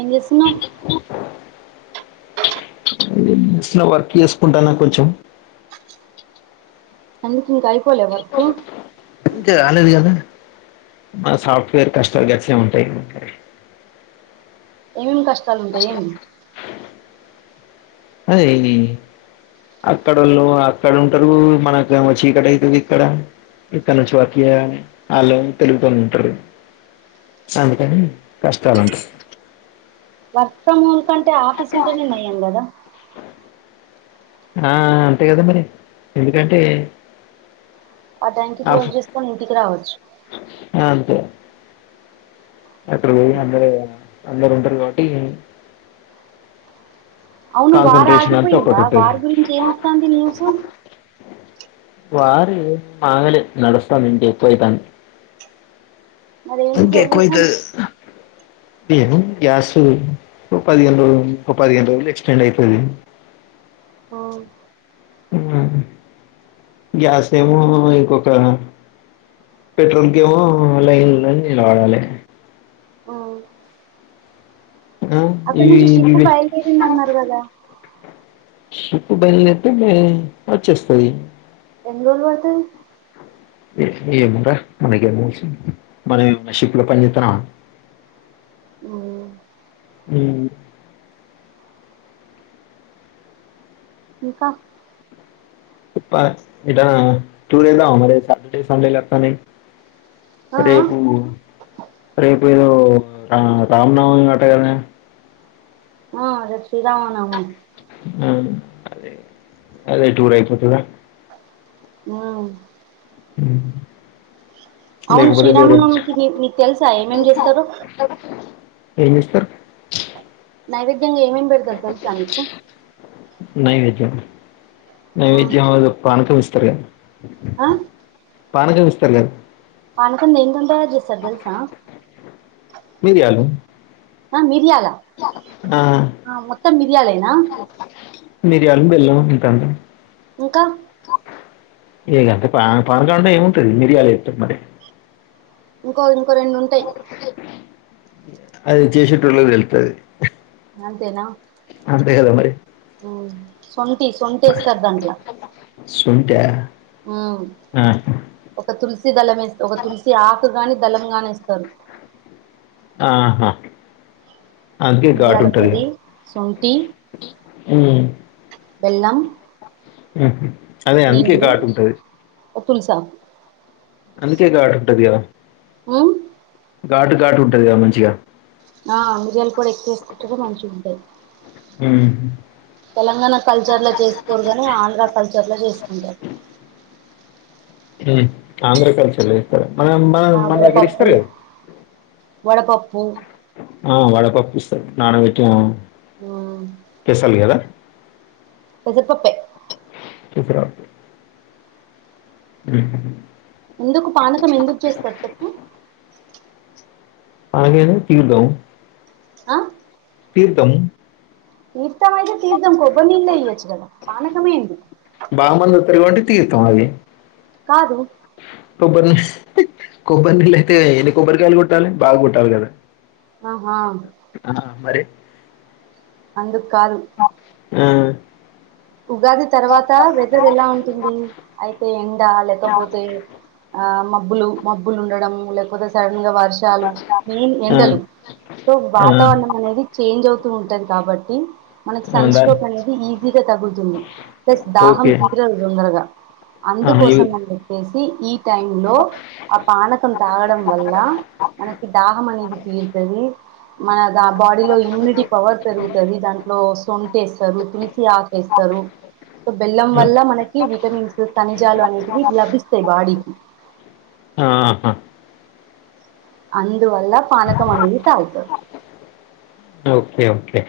ఏం చేస్తున్నావ్ slow work చేసుకుంటానా కొంచెం అందుకు ఇంకా అయిపోలే వర్క్ కాలేదు కదా మన సాఫ్ట్వేర్ కష్టల్ గట్లే ఉంటాయి ఏమ్ కస్ట్ సమ్ తెమ్ అదేఏంది అక్కడళ్ళు అక్కడ ఉంటరు మనకేమో చీకటి ఐయితది ఇక్కడ ఇక్కనుంచి వర్క్ చేయాలి వాళ్ళు తెలివి తోని ఉంటరు సో అందుకని కష్టాలు ఉంటయి వర్క్ ఫ్రమ్ హోమ్ కంటే ఆఫీస్ ఉంటేనే నయం కదా ఆ అంతే కద మరి ఎందుకంటే ఆ టైమ్ కి క్లోజ్ ఆఫ్- చేసుకొని ఇంటికి రావచ్చు ఆ, అట్టర్ వేయ ఆందరేయ అందరు ఉంటరు కాబట్టి అవును వార్ కాన్సన్ట్రేషన్ అంతా ఆగిపోయిందా ఒకటి ఉంటుంది వార్ గురించి ఏమస్తాంది న్యూసు వారు మానాలే నడుస్తాంది ఇంకా ఎక్కువ అయితాంది మరేంటి సొల్యూషన్ ఏమో గ్యాస్ ఓ పదిహేను రోజులు పదిహేను రోజులు ఎక్స్టెండ్ అయితది ఓ ఉన్న గ్యాస్ ఏమో ఇంకొక పెట్రోల్కి ఏమో లైన్ లైన్ నిలబడాలి మ్మ్ ఆ, అక్కడ ఇవి నుంచి షిప్పు ఇవి బయలుదేరింది అన్నారు గదా షిప్ బయల్దేరితే మే వచ్చేస్తది ఎన్ రోలు వడుతది ఏమో రా మనకేం తెలుసు మనం ఏమైనా షిప్ లో పని చేతన్నామా మ్మ్ ఇంకా ఇప్ప ఇట స్టూల్ ఏదామా మరి శాటర్డే సండేలు అతన్నాయ్ ఆ ఆ రేపువు రేపు ఏదో రా రామనవమి అంట గదా ఆ అదేచు శ్రీరామనవమి అదే అదే టూర్ అయిపోతద న అవును లేకపోతే వేరే శ్రీరామనవమికి నీకు నీకు తెలుసా ఏం ఏం చేస్తరో ఏంచేస్తరు నైవేధ్ ద్యంగా ఏం ఏం పెడతారు తెలుసా నీకు నైవేద్యం ఆ నైవేద్యం ఏదో పానకం ఇస్ పెరుగ ఆ పానకం ఇస్తారు గాదు పానకం దేనితో తయారుచేస్తారు తెలుసా మిరియాలు ఆ మిరియాలు ఆ, మొత్తం మిర్యాలేనా [unintelligible] ఇంకా ఇగంతే [unintelligible] ఏముంటది మిరియాలు ఏత్తే మరి ఇంకో ఇంకో రెండుంటాయి అది చేసేటోలకి తెలుస్తది అంతేనా అంతే కదా మరి శొంఠి శొంఠి వేస్తారు దాంట్లో శొంఠా ఒక తులసి దల మే ఒక తులసి ఆ కు గాని దళం గానే వేస్తారు ఆహా అందుకే ఘాటు మిరియాల ఉంటది పొడి సొంటి బెల్లం అదే అందుకే గాటు ఉంటది తులస ఘాటు ఉంటుంది కదా ఉమ్ ఘాటు ఘాటు ఉంటదిగా మంచిగా ఆ మిరియాలు పొడి ఎక్కువ వేసుకుంటేనే మంచిగా ఉంటది ఉమ్. తెలంగాణ కల్చర్ లో చేసుకోరు కాని ఆంధ్ర కల్చర్ లో చేసుకుంటారు మామ్ ఆంద్ర కల్చాల మ మన ఆ మనగ ఇస్తర వడపప్పు వడపప్పు ఆ వడ పప్పు ఇస్తారు నాణ వెటి ఉమ్ స్పెషల్ కదా పెసరపప్పే తీసురా హ్మ్ ఎందుకు పానకం ఎందుకు చేస్తారు చెప్పు ఆనియను తీర్థం ఆ తీర్థం ఇ అయితే తీర్థం కొబ్బరినీళ్లే ఈయోచ్చు గద పానకమే [unintelligible] తీర్థం ఆయే కాదు కొబ్బరి కొబ్బరి నీళ్ళు అయితే ఎన్ని కొబ్బరికాయలు కొట్టాలి బాగా కొట్టాలి కదా! ఆహా ఆ, అందు ఆ ఆ ఉగాది తర్వాత వెదర్ ఎలా ఉంటుంది అయితే ఎండ లేకపోతే ఆ మబ్బులు మబ్బులు ఉండడం లేకపోతే సడన్ గా వర్షాలు మెయిన్ ఆ, ఎండలు సో ఆ, వాతావరణం అనేది చేంజ్ అవుతు ఉంటది కాబట్టి మనకి ఆ, దా- సన్స్ట్రోక్ అనేది ఈజీగా తగుల్ ప్లస్ దాహం ఓకే తీరదు తొందరగా ఆహా, ఇవి అందుకోసం అని చెప్పేసి ఈ టైం లో ఆ పానకం తాగడం వల్ల మనకి దాహం అనేది తీరతది. మన ఆ బాడీలో ఇమ్యూనిటీ పవర్ పెరుగుతుంది దాంట్లో సొన్ తెసరూ తులుసి ఆ ఎస్తరు బెల్లం ఆ, వల్ల మనకి విటమిన్స్ ఖనిజాలు అనేటివి లభిస్తాయి బాడీకి ఆహా అ అందు వల్ల పనకం అనేది తగుతా ఓకే ఓకే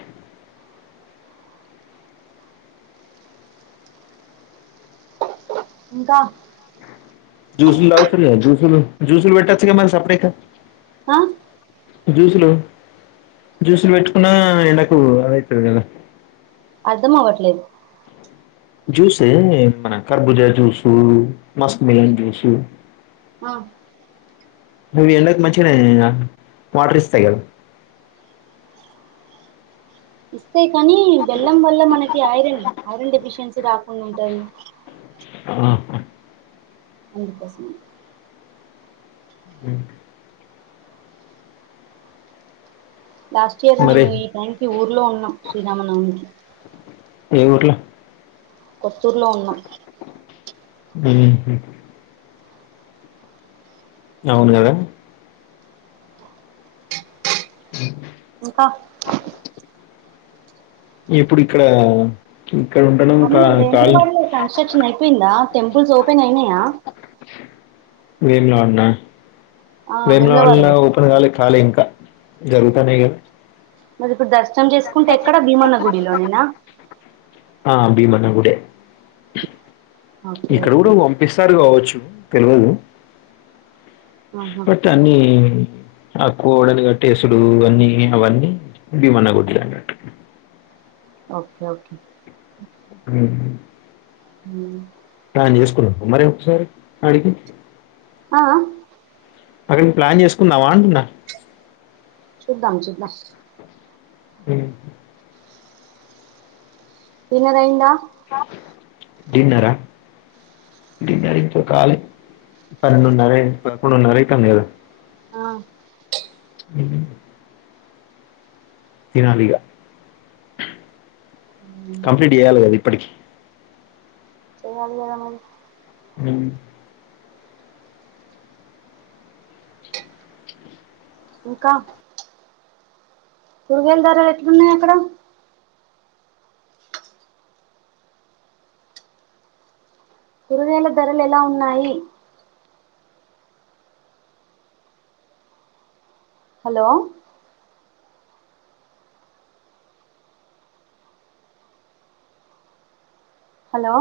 ఇంకా జ్యూసులు తగుతరు కదా జ్యూసులు జ్యూసులు పెట్టచ్చు గ మరి సాపడేక్క ఆ జ్యూసులు జ్యూసులు పెట్టుకున్న ఎండకు అదవుతుంది కదా అర్ధం అవ్వట్లేదు జ్యూసే మన కర్బుజా జ్యూసు మస్క్ మిలన్ జ్యూసు ఆ అవి ఎండకు మంచిగనే వాటర్ ఇస్తాయి కదా యి కానీ బెల్లం వల్ల మనకి ఐరన్ ఐరన్ డెఫిషియన్సీ రా వున్ ఉంటది ఆహ అందుకోసమే హ్మ్ లాస్ట్ ఇయర్ మరి మేము ఈ టైంకి ఊర్లో ఉన్నాం శ్రీరామనవమికి ఏ ఊర్లో కొత్తూర్లో ఉన్నాం హ్మ్ హు అవును గదా ఇంకా ఇప్పుడు ఇక్కడ ఇక్కడ ఉండడం కా అవును కాల్ వేములవాడలో కన్స్ట్రక్షన్ అయిపోయిందా టెంపుల్స్ ఓపెన్ అయినాయా వేములడ్లోన వేములవాడలో ఓపెన్ కాలే కాలే ఇంకా జరుగుతన్నాయ్ గ మరి ఇప్పుడు దర్శనం చేసుకుంటే ఎక్కడ భీమన గుడిలోనేనా ఆ భీమనా గుడే ఓకే ఇక్కడ ఓకే కూడా పంపిస్తారు కావచ్చు తెల్వదు ఆహా బట్ అన్ని ఆ కోడ్లాని గట్టి ఎసుడు అన్నీ అవన్నీ భిమన గుడ్లనట్టు ఓకే ఓకే అ హ తనం చేసుకున్నావ మర ఒకసారి అడికి ఆ అక్కడ ప్లాన్ చేసుకున్నావా అంటున్నా చూద్దాం చూద్దాం హ తినేదయ్యిందా ఆ డిన్నరా డిన్నర్ ఇంక కాలే పన్నెండున్నర పదకొండున్నర ఐతందిగ ఆ తినాలిగా ఉమ్, కంప్లీట్ చేయాలి కదా ఇప్పటికి వన్ జీరో నైన్ హ ఇంకా కూరుగాయలు ధరలు ఎట్లున్నాయి అక్కడ కూరుగాయలు ధరలు ఎలా ఉన్నాయి హలో హలో